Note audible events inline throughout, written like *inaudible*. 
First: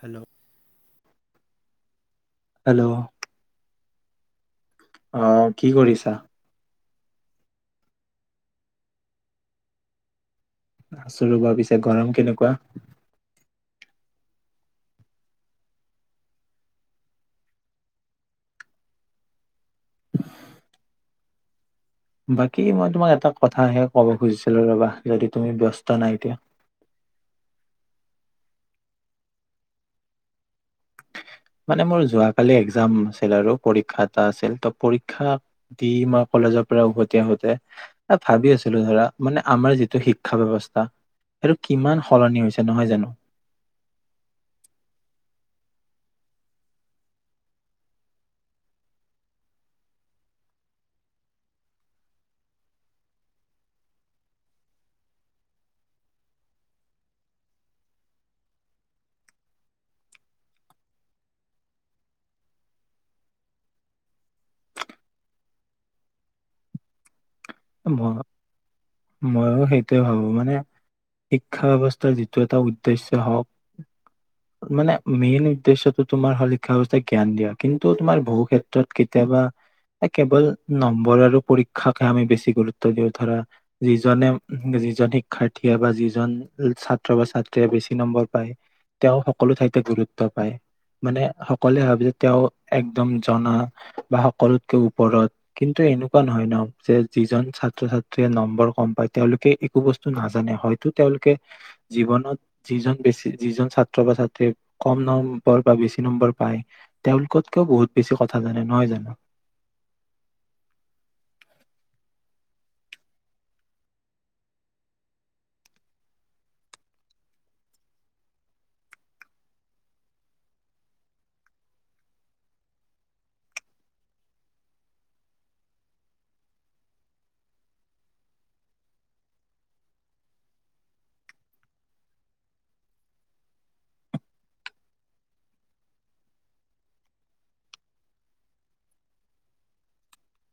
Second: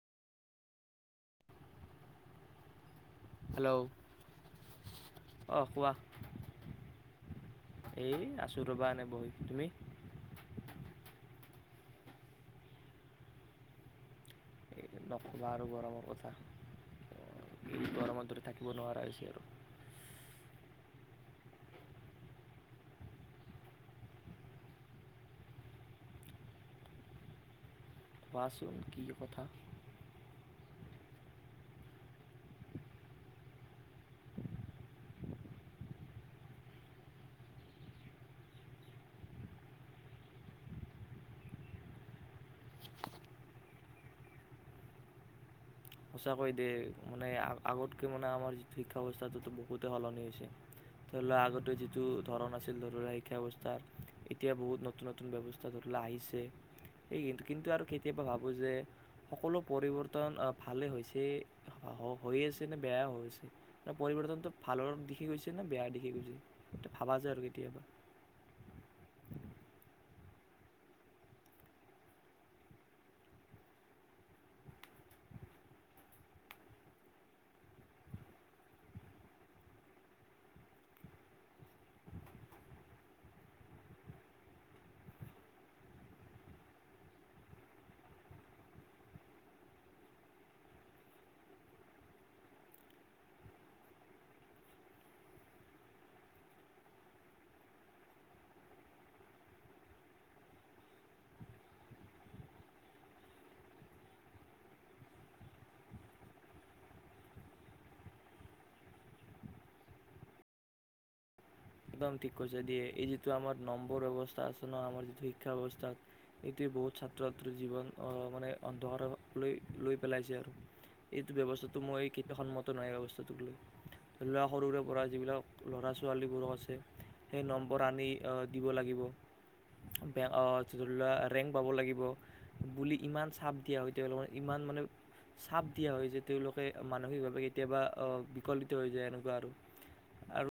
Hello. Hello *unintelligible* অ', কি কৰিছা? এ আছোঁ ৰবা এনে বহি, তুমি? আছোঁ ৰ'বা পিছে গৰম কেনেকুৱা এই নক'বা আৰু গৰমৰ কথা এই গৰমতে থাকিব নোৱাৰা হৈছে আৰু *unintelligible* বাকী মই তোমাক এটা কথাহে ক'ব খুজিছিলো ৰবা যদি তুমি ব্যস্ত নাই এতিয়া *inaudible* কোৱাচোন কি কথা? মানে মোৰ যোৱাকালি একজাম আছিল আৰু পৰীক্ষা এটা আছিল ত পৰীক্ষা দি মই কলেজৰ পৰা উভতি আহ আহোতে ভাবি আছিলো ধৰা মানে আমাৰ যিটো শিক্ষা বৱস্থা সেইটো কিমান সলনি হৈছে নহয় জানো *inaudible* সঁচাকৈ দে মানে আগতকৈ মানে আমাৰ যিটো শিক্ষা ব্যৱস্থাটো বহুতেই সলনি হৈছে ধৰি লোৱা আগতে যিটো ধৰণ আছিল ধৰি লোৱা শিক্ষা ব্যৱস্থাৰ এতিয়া বহুত নতুন নতুন ব্যৱস্থা ধৰি লোৱা আহিছে এই কিন্তু আৰু কেতিয়াবা ভাবোঁ যে সকলো পৰিৱৰ্তন ভালেই হৈছে হৈ আছে নে বেয়া হৈ আছে পৰিৱৰ্তনটো ভালৰ দিশে গৈছে নে বেয়া দিশে গৈছে সটো ভাবা যোয় আৰু কেতিয়াবা ম *inaudible* মইো সেইটোয়ে ভাবো। মানে শিক্ষা ব্যৱস্থাৰ যিটো এটা উদ্দেশ্য হওক মানে মেইন উদ্দেশ্যয়টো তোমাৰ হ শিক্ষা ব্যয়ৱস্থাই জ্ঞান দিয়া কিন্তু তোমাৰ বহু ক্ষেত্ৰত কেতিয়াবা কেৱল নম্বৰ আৰু পৰীক্ষাকে আমি বেছি গুৰুত্ব দিওঁ ধৰা যিজনে যিজন শিক্ষাৰ্থীয়ে বা যিজন ছাত্ৰ বা ছাত্ৰীয়ে বেছি নম্বৰ পায় তেওঁ সকলো ঠাইতে গুৰুত্ব পায় মানে সকলোৱে ভাবে যে তেওঁ একদম জনা বা সকলোতকে ওপৰত কিন্তু এনেকুৱা নহয় ন যে যিজন ছাত্ৰ ছাত্ৰীয়ে নম্বৰ কম পায় তেওঁলোকে একো বস্তু নাজানে হয়তো তেওঁলোকে জীৱনত যিজন বেছি যিজন ছাত্ৰ বা ছাত্ৰীয়ে কম নম্বৰ বা বেছি নম্বৰ পায় তেওঁলোকতকেও বহুত বেছি কথা জানে, নহয় জানো। একদম ঠিক কছে দিয়ে এই যিটো আমাৰ নম্বৰ ব্যৱস্থা আছে ন আমাৰ যিটো শিক্ষা ব্যৱস্থা এইটোৱে বহুত ছাত্ৰ ছাত্ৰীৰ জীৱন মানে অন্ধকাৰ লৈ লৈ পেলাইছে আৰু এইটো ব্যৱস্থাটো মই এই সন্মত নাই ব্যৱস্থাটোক লৈ ল'ৰা সৰুৰে পৰা যিবিলাক ল'ৰা ছোৱালীবোৰো আছে সেই নম্বৰ আনি আহ দিব লাগিব ধৰি লোৱা ৰেংক পাব লাগিব বুলি ইমান চাপ দিয়া হয় তেওঁলোকে ইমান মানে চাপ দিয়া হয় যে তেওঁলোকে মানসিকভাৱে কেতিয়াবা আহ বিকল্পিত হৈ যায় এনেকুৱা আৰু আৰু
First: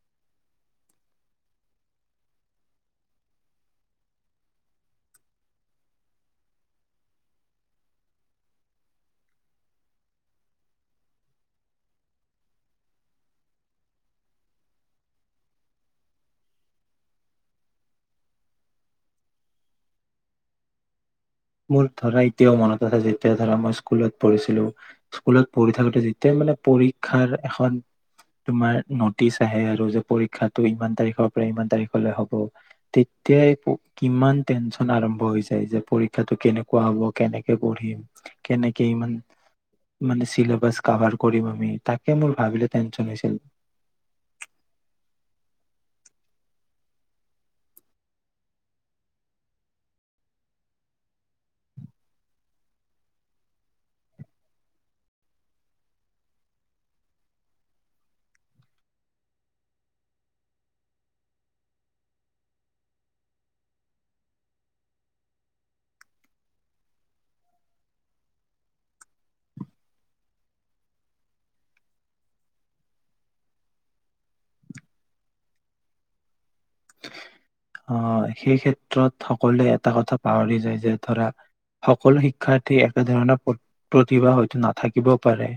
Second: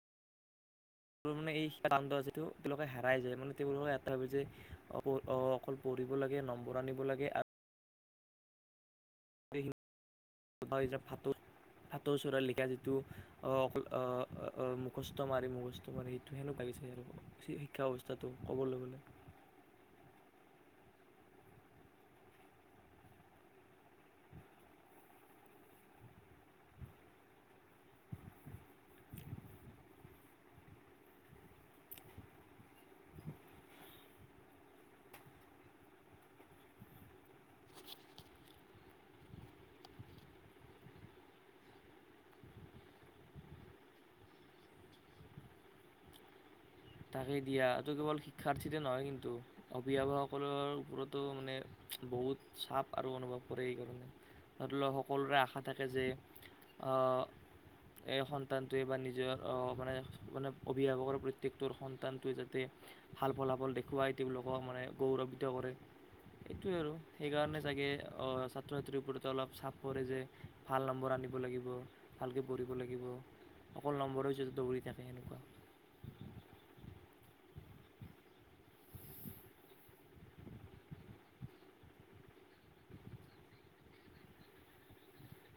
তেওঁ মানে এই শিক্ষ কাণ্ড আ যিটো তেওঁলোকে হেৰাই যায় মানে তেওঁলোকে এটা যে অকল পঢ়িব লাগে নম্বৰ আনিব লাগে আৰু *unintelligible* ভাটৌ ভাটৌ চৰাইৰ লিখা যিটো অহ একলম অহ মুখস্থ মাৰি মুখস্থ মাৰি সেইটো হেনো ভাবিছে আৰু শিক্ষা অৱস্থাটো ক'বলৈ গ'লে। মোৰ ধৰা এতিয়াও মনত আছে যেতিয়া ধৰা মই স্কুলত পঢ়িছিলো স্কুলত পঢ়ি থাকোতে যেতিয়াই মানে পৰীক্ষাৰ এখন তোমাৰ নটিচ আহে আৰু যে পৰীক্ষাটো ইমান তাৰিখৰ পৰা ইমান তাৰিখলৈ হ'ব, তেতিয়াই কিমান টেনচন আৰম্ভ হৈ যায় যে পৰী ক্ষাটো কেনেকুৱা হ'ব কেনেকে পঢ়িম কেনেকে ইমান মানে চিলেবাছ কাভাৰ কৰিম আমি তাকে মোৰ ভাবিলে টেনচন হৈছিল। তাকেই দিয়া, এইটো কেৱল শিক্ষাৰ্থীতে নহয় কিন্তু অভিভাৱকসকলৰ ওপৰতো মানে বহুত চাপ আৰু অনুভৱ কৰে এইকাৰণে ধ ধৰি লও সকলোৰে আশা থাকে যে অ এই সন্তানটোৱে বা নিজৰ অ মানে-মানে অভিভাৱকৰ প্ৰত্যেক তোৰ সন্তানটোৱে যাতে ভাল ফলাফল দেখুৱাই তেওঁলোকক মানে গৌৰৱ্বিত কৰে এইটোৱে আৰু সেইকাৰণে চাগে অ ছাত্ৰ ছাত্ৰীৰ ওপৰতে অলপ চাপ পৰে যে ভাল নম্বৰ আনিব লাগিব ভালকৈ পঢ়িব লাগিব, অকল নম্বৰেতে দৌৰি থাকে সেনেকুৱা। অঁ, সেই ক্ষেত্ৰত সকলোৱে এটা কথা পাহৰি যায় যে ধৰা সকলো শিক্ষাৰ্থী একেধৰণৰ প্ৰতি প্ৰতিভা হয়তো নাথাকিবও পাৰে।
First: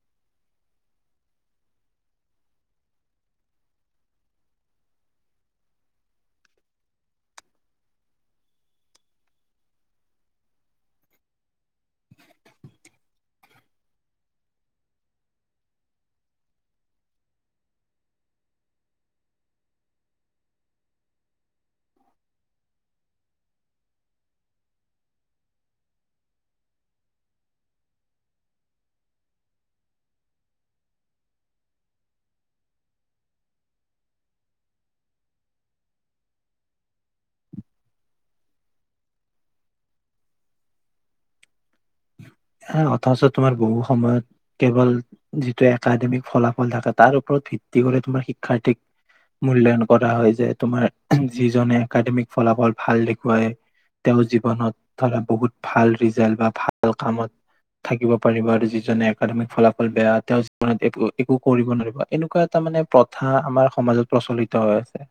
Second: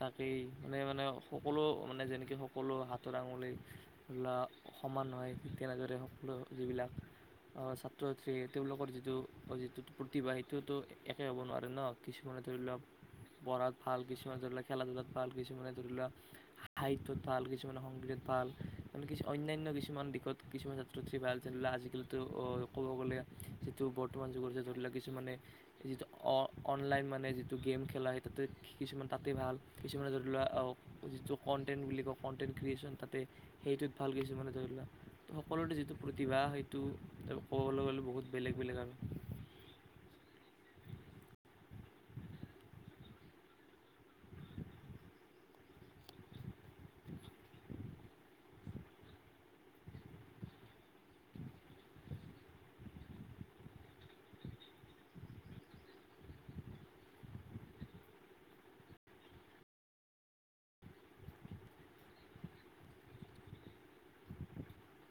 তাকেই মানে মানে সকলো মানে যেনেকে সকলো হাতৰ আঙুলি ধৰি লোৱা সমান হয় ঠিক তেনেদৰে সকলো যিবিলাক ছাত্ৰ ছাত্ৰী তেওঁলোকৰ যিটো যিটো প্ৰতিভা সেইটোতো একে হ'ব নোৱাৰে ন, কিছুমানে ধৰি লওক পঢ়াত ভাল কিছুমানে ধৰি লওক খেলা ধূলাত ভাল, কিছুমানে ধৰি লোৱা সাহিত্যত ভাল, কিছুমানে সংগীতত ভাল মানে কিছু অন্যান্য কিছুমান দিশত কিছুমান ছাত্ৰত ভাল যেনে ধৰি লক আজিকালিতো ক'ব গ'লে যিটো বৰ্তমান যুগৰ যে ধৰি লোৱাক কিছুমানে যিটো অনলাইন মানে যিটো গেম খেলা সেই তাতে কিছুমান তাতেই ভাল কিছুমানে ধৰি লোৱা যিটো কণ্টেণ্ট বুলি কয় কণ্টেণ্ট ক্ৰিয়েচন তাতে সেইটোত ভাল কিছুমানে ধৰি লোৱা সকলোৰে যিটো প্ৰতিভা সেইটো ক'বলৈ গলে বহুত বেলেগ বেলেগ আৰু অথচ তোমাৰ বহু সময়ত কেৱল যিটো একাডেমিক ফলাফল থাকে তাৰ ওপৰত ভিত্তি কৰি তোমাৰ শিক্ষাৰ্থীক মূল্যায়ন কৰা হয় যে তোমাৰ যিজনে একাডেমিক ফলাফল ভাল দেখুৱাই তেওঁ জীৱনত ধৰা বহুত ভাল ৰিজাল্ট বা ভাল কামত থাকিব পাৰিব আৰু যিজনে একাডেমিক ফলাফল বেয়া তেওঁৰ জীৱনত একো একো কৰিব নোৱাৰিব এনেকুৱা এটা মানে প্ৰথা আমাৰ সমাজত প্ৰচলিত হৈ আছে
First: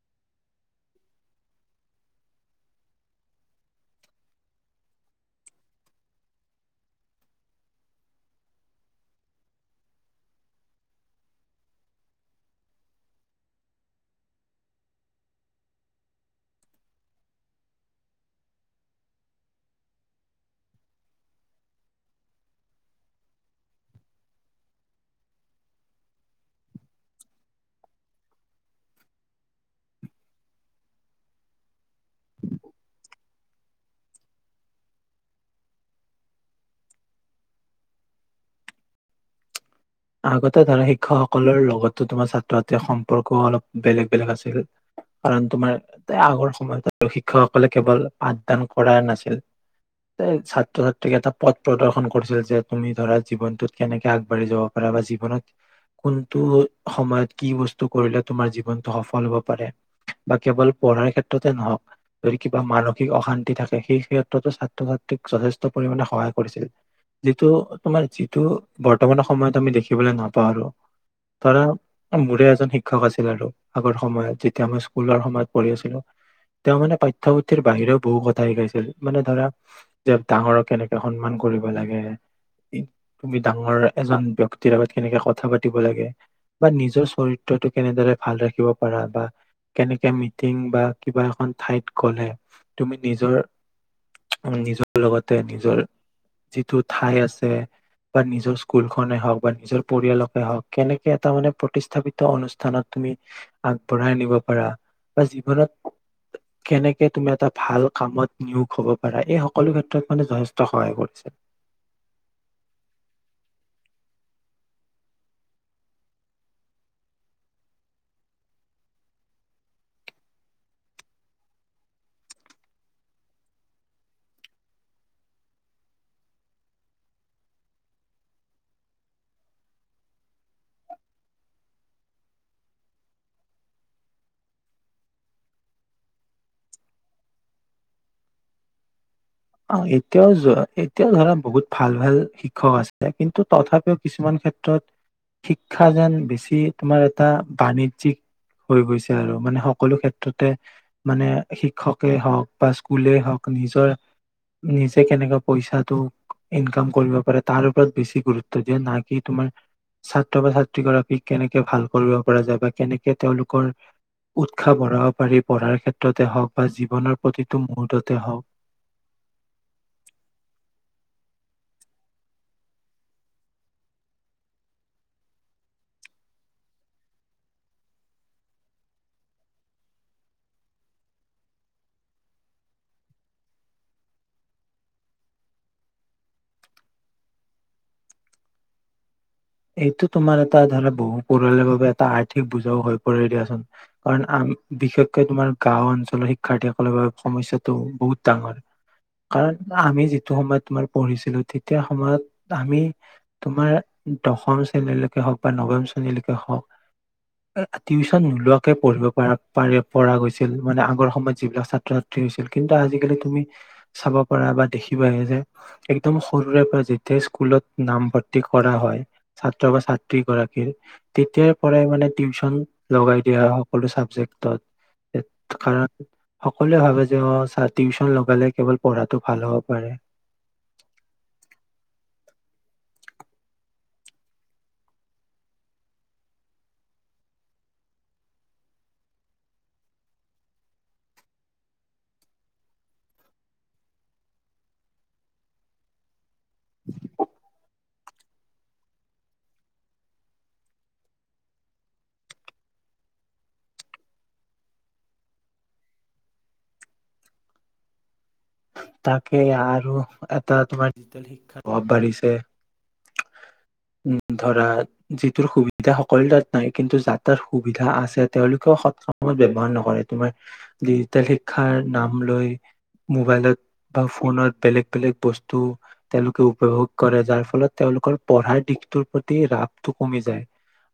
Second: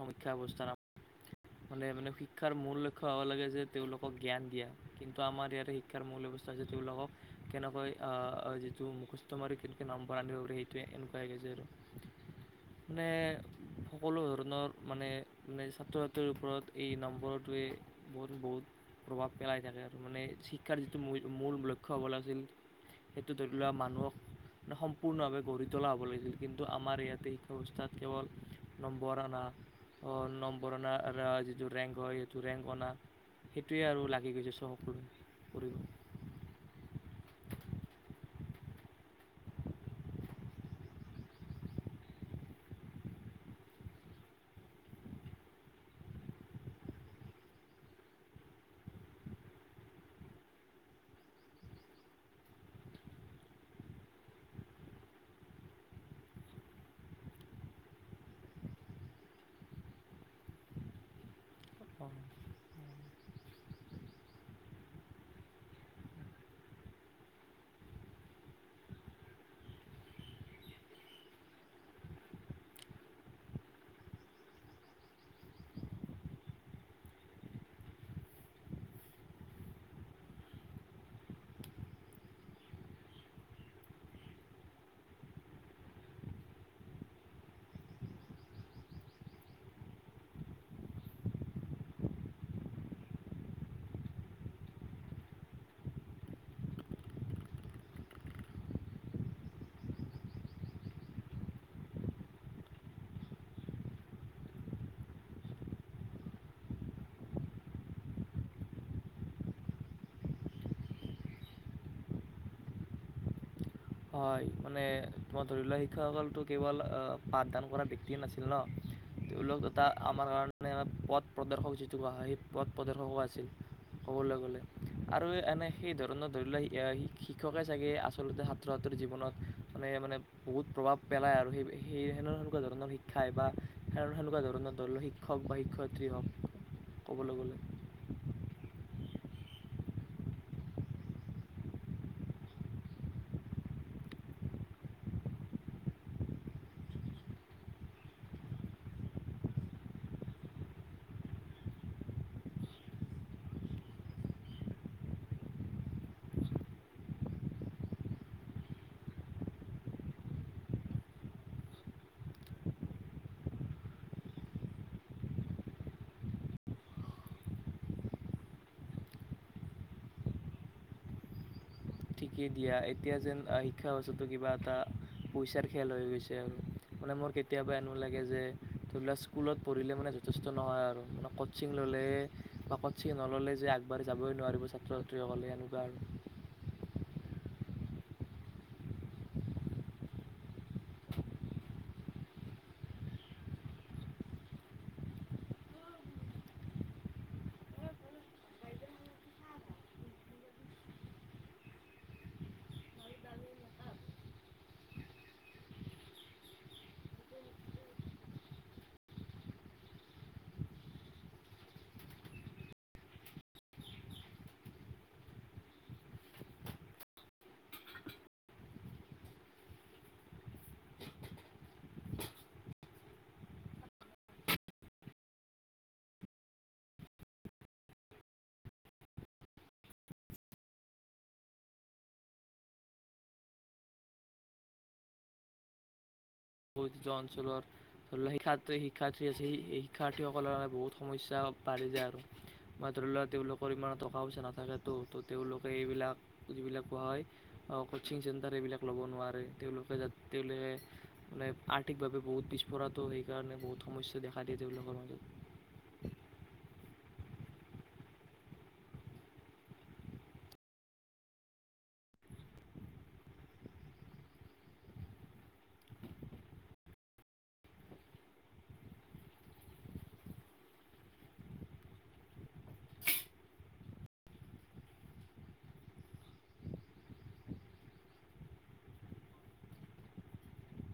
সমীক্ষা ব্যৱস্থা ন মানে মানে শিক্ষাৰ মূল লক্ষ্য হ'ব লাগে যে তেওঁলোকক জ্ঞান দিয়া কিন্তু আমাৰ ইয়াতে শিক্ষাৰ মূল ব্যৱস্থা হৈছে তেওঁলোকক কেনেকৈ যিটো মুখস্থ মাৰি কেনেকৈ নম্বৰ আনিব পাৰে সেইটোৱে এনেকুৱাে যে আৰু মানে সকলো ধৰণৰ মানে মানে ছাত্ৰ ছাত্ৰীৰ ওপৰত এই নম্বৰটোৱে বহুত বহুত প্ৰভাৱ পেলাই থাকে আৰু মানে শিক্ষাৰ যিটো ম মূল লক্ষ্য হ'ব লাগিছিল সেইটো ধৰি লোৱা মানুহক মানে সম্পূৰ্ণভাৱে গঢ়ি তোলা হ'ব লাগিছিল কিন্তু আমাৰ ইয়াতে শিক্ষা ব্যৱস্থাত কেৱল নম্বৰ অনা নম্বৰ অনাৰ যিটো ৰেংক হয় সেইটো ৰেংক অনা সেইটোৱে আৰু লাগি গৈছে চ সকলোৱে কৰিব আগতে ধৰা শিক্ষকসকলৰ লগতো তোমাৰ ছাত্ৰ ছাত্ৰীৰ সম্পৰ্ক অলপ বেলেগ বেলেগ আছিল কাৰণ তোমাৰ আগৰ সময়ত শিক্ষকসকলে কেৱল পাঠদান কৰা নাছিল এ ছাত্ৰ ছাত্ৰীক এটা পথ প্ৰদৰ্শন কৰিছিল যে তুমি ধৰা জীৱনটোত কেনেকে আগবাঢ়ি যাব বা জীৱনত কোনটো সময়ত কি বস্তু কৰিলে তোমাৰ জীৱনটো সফল হব পাৰে বা কেৱল পঢ়াৰ ক্ষেত্ৰতে নহওক যদি কিবা মানসিক অশান্তি থাকে সেই ক্ষেত্ৰতো ছাত্ৰ ছাত্ৰীক যথেষ্ট পৰিমণে সহায় কৰিছিল যিটো তোমাৰ যিটো বৰ্তমান সময়ত আমি দেখিবলৈ নাপাওঁ আৰু ধৰা মোৰে এজন শিক্ষক আছিল আৰু আগৰ সময়ত যেতিয়া আমি স্কুলৰ সময়ত পঢ়ি আছিলো তেওঁ মানে পাঠ্যপুথিৰ বাহিৰেও বহু কথা শিকাইছিল মানে ধৰা যে ডাঙৰক কেনেকে সন্মান কৰিব লাগে তুমি ডাঙৰ এজন ব্ক্তি কেতিয়াবা কেনেকে কথা পাতিব লাগে বা নিজৰ চৰিত্ৰটো কেনেদৰে ভাল ৰাখিব পাৰা বা কেনেকে মিটিং বা কিবা এখন ঠাইত গলে তুমি নিজৰ নিজৰ লগতে নিজৰ যিটো ঠাই আছে বা নিজৰ স্কুলখনে হওঁক বা নিজৰ পৰিয়ালকে হওঁক কেনেকে এটা মানে প্ৰতিষ্ঠাপিত অনুষ্ঠানত তুমি আগবঢ়াই নিব পাৰা বা জীৱনত কেনেকে তুমি এটা ভাল কামত নিয়োগ হব পাৰা এই সকলো ক্ষেত্ৰত মানে যথেষ্ট সহায় কৰিছে হয় মানে মই ধৰি লোৱা শিক্ষকসকলতো কেৱল পাঠদান কৰা ব্যক্তিয়ে নাছিল ন তেওঁলোক এটা আমাৰ কাৰণে পথ প্ৰদৰ্শক যিটো কোৱা হয় সেই পথ প্ৰদৰ্শকো আছিল ক'বলৈ গ'লে আৰু এনে সেই ধৰণৰ ধৰি লোৱা শিক্ষকে চাগে আচলতে ছাত্ৰ ছাত্ৰৰ জীৱনত মানে মানে বহুত প্ৰভাৱ পেলায় আৰু সেই সেই সেনে সেনেকুৱা ধৰণৰ শিক্ষাই বা সেনে সেনেকুৱা ধৰণৰ ধৰি লওক শিক্ষক বা শিক্ষয়িত্ৰী হওক ক'বলৈ গ'লে অ এতিয়াও এতিয়াও ধৰা বহুত ভাল ভাল শিক্ষক আছে কিন্তু তথাপিও কিছুমান ক্ষেত্ৰত শিক্ষা যেন বেছি তোমাৰ এটা বাণিজ্যিক হৈ গৈছে আৰু মানে সকলো ক্ষেত্ৰতে মানে শিক্ষকেই হওঁক বা স্কুল হওক নিজৰ নিজে কেনেকে পইচাটো ইনকাম কৰিব পাৰে তাৰ ওপৰত বেছি গুৰুত্ব দিয়ে ন কি তোমাৰ ছাত্ৰ বা ছাত্ৰীগৰাকীক কেনেকে ভাল কৰিব পৰা যায় বা কেনেকে তেওঁলোকৰ উৎসাহ বঢ়াব পাৰি পঢ়াৰ ক্ষেত্ৰতে হওঁক বা জীৱনৰ প্ৰতিটো মুহূৰ্ততে হওক ঠিকেই দিয়া এতিয়া যেন শিক্ষা ব্যৱস্থাটো কিবা এটা পইচাৰ খেল হৈ গৈছে আৰু মানে মোৰ কেতিয়াবা এনেো লাগে যে ধৰি লোৱাক স্কুলত পঢ়িলে মানে যথেষ্ট নহয় আৰু মানে কচিং ল'লে বা কচিং নললে যে আগবাঢ়ি যাবই নোৱাৰিব ছাত্ৰ ছাত্ৰীসকলে এনেকুৱা আৰু এইটো তোমাৰ এটা ধৰা বহু পৰিয়ালৰ বাবে এটা আৰ্থিক বুজাও হৈ পৰে দিয়াচোন কাৰণ আম বিশেষকৈ তোমাৰ গাও অঞ্চলৰ শিক্ষাৰ্থীসকলৰ বাবে সমস্যাটো বহুত ডাঙৰ কাৰণ আমি যিটো সময়ত তোমাৰ পঢ়িছিলো তেতিয়া সময়ত আমি তোমাৰ দশম শ্ৰেণীলৈকে হওক বা নৱম শ্ৰেণীলৈকে হওক টিউচন নোলোৱাকে পঢ়িব পা প পৰা গৈছিল মানে আগৰ সময়ত যিবিলাক ছাত্ৰ ছাত্ৰী হৈছিল কিন্তু আজিকালি তুমি চাব পাৰা বা দেখিবাহি যে একদম সৰুৰে পৰা যেতিয়াই স্কুলত নামভৰ্তি কৰা হয় ছাত্ৰ বা ছাত্ৰী গৰাকীৰ তেতিয়াৰ পৰাই মানে টিউচন লগাই দিয়া হয় সকলো চাবজেক্টত কাৰণ সকলোৱে ভাবে যে অ টিউচন লগালে কেৱল পঢ়াটো ভাল হব পাৰে বহ অঞ্চলৰ ধৰি লোৱাক শিক্ষাৰ শিক্ষাৰ্থী আছে শিক্ষাৰ্থীসকলৰ কাৰণে বহুত সমস্যা বাঢ়ি যায় আৰু মই ধৰি লওোৱা তেওঁলোকৰ ইমানৰ টকা পইচা নাথাকেতো ত তেওঁলোকে এইবিলাক যিবিলাক পোৱা হয় আহ অকল কচিং চেণ্টাৰ এইবিলাক ল'ব নোৱাৰে তেওঁলোকে যাতে তেওঁলোকে মানে আৰ্থিকভাৱে বহুত পিছপৰাতো সেইকাৰণে বহুত সমস্যা দেখা দিয়ে তেওঁলোকৰ মাজত তাকে আৰু এটা তোমাৰ ডিজিটেল শিক্ষাৰ প্ৰভাৱ বাঢ়িছে উম ধৰা যিটোৰ সুবিধা সকলো তাত নাই কিন্তু যাৰ তাৰ সুবিধা আছে তেওঁলোকেও সয়ত ব্যৱহাৰ নকৰে তোমাৰ ডিজিটেল শিক্ষাৰ নাম লৈ মোবাইলত বা ফোনত বেলেগ বেলেগ বস্তু তেওঁলোকে উপভোগ কৰে যাৰ ফলত তেওঁলোকৰ পঢ়াৰ দিশটোৰ প্ৰতি ৰাপটো কমি যায়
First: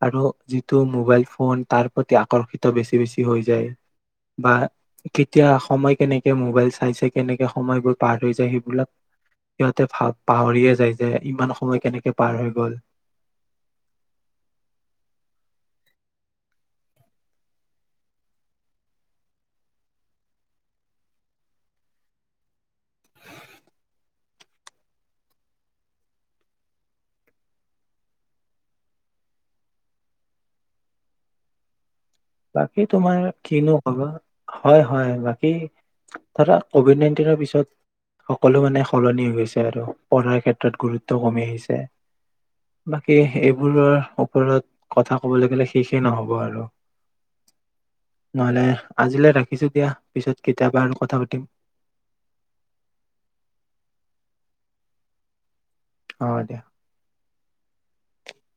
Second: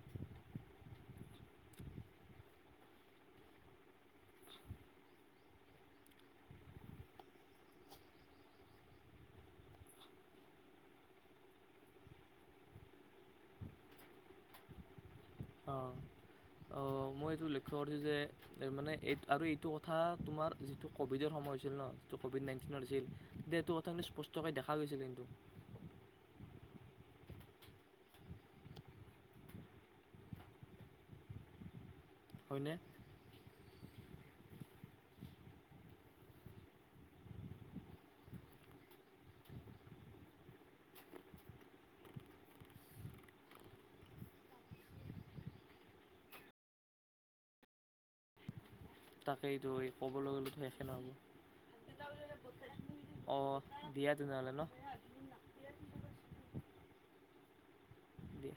আৰু যিটো মোবাইল ফোন তাৰ প্ৰতি আকৰ্ষিত বেছি বেছি হৈ যায় বা কেতিয়া সময় কেনেকে মোবাইল চাইছে কেনেক সময়বোৰ পাৰ হৈ যায় সেইবিলাক সিহঁতে পাহৰিয়ে যায় যে ইমান সময় কেনেকে পাৰ হৈ গল অ মই এইটো লক্ষ্য কৰিছোঁ যে মানে এই আৰু এইটো কথা তোমাৰ যিটো ক'ভিডৰ সময় হৈছিল ন যিটো ক'ভিড নাইন্তিনৰ হৈছিল তেতিয়া এইটো কথাখি স্পষ্টকৈ দেখা গৈছিল কিন্তু হয়নে বাকী তোমাৰ কিনো হয় হয় বাকী ধৰা কভিড নাইনটিনৰ পিছত সকলো মানে সলনি গৈছে আৰু পঢ়াৰ ক্ষেত্ৰত গুৰুত্ব কমি আহিছে বাকী এইবোৰৰ ওপৰত কথা কবলৈ গলে শেষে নহ'ব আৰু নহলে আজিলৈ ৰাখিছো তাকেইটো দিয়া কবলৈ পিছত গলেতো কেতিয়াবা শেষে আৰু নহব কথা পাতিম অ দিয়া তেনেহ'লে ন অ দিয়া দিয়া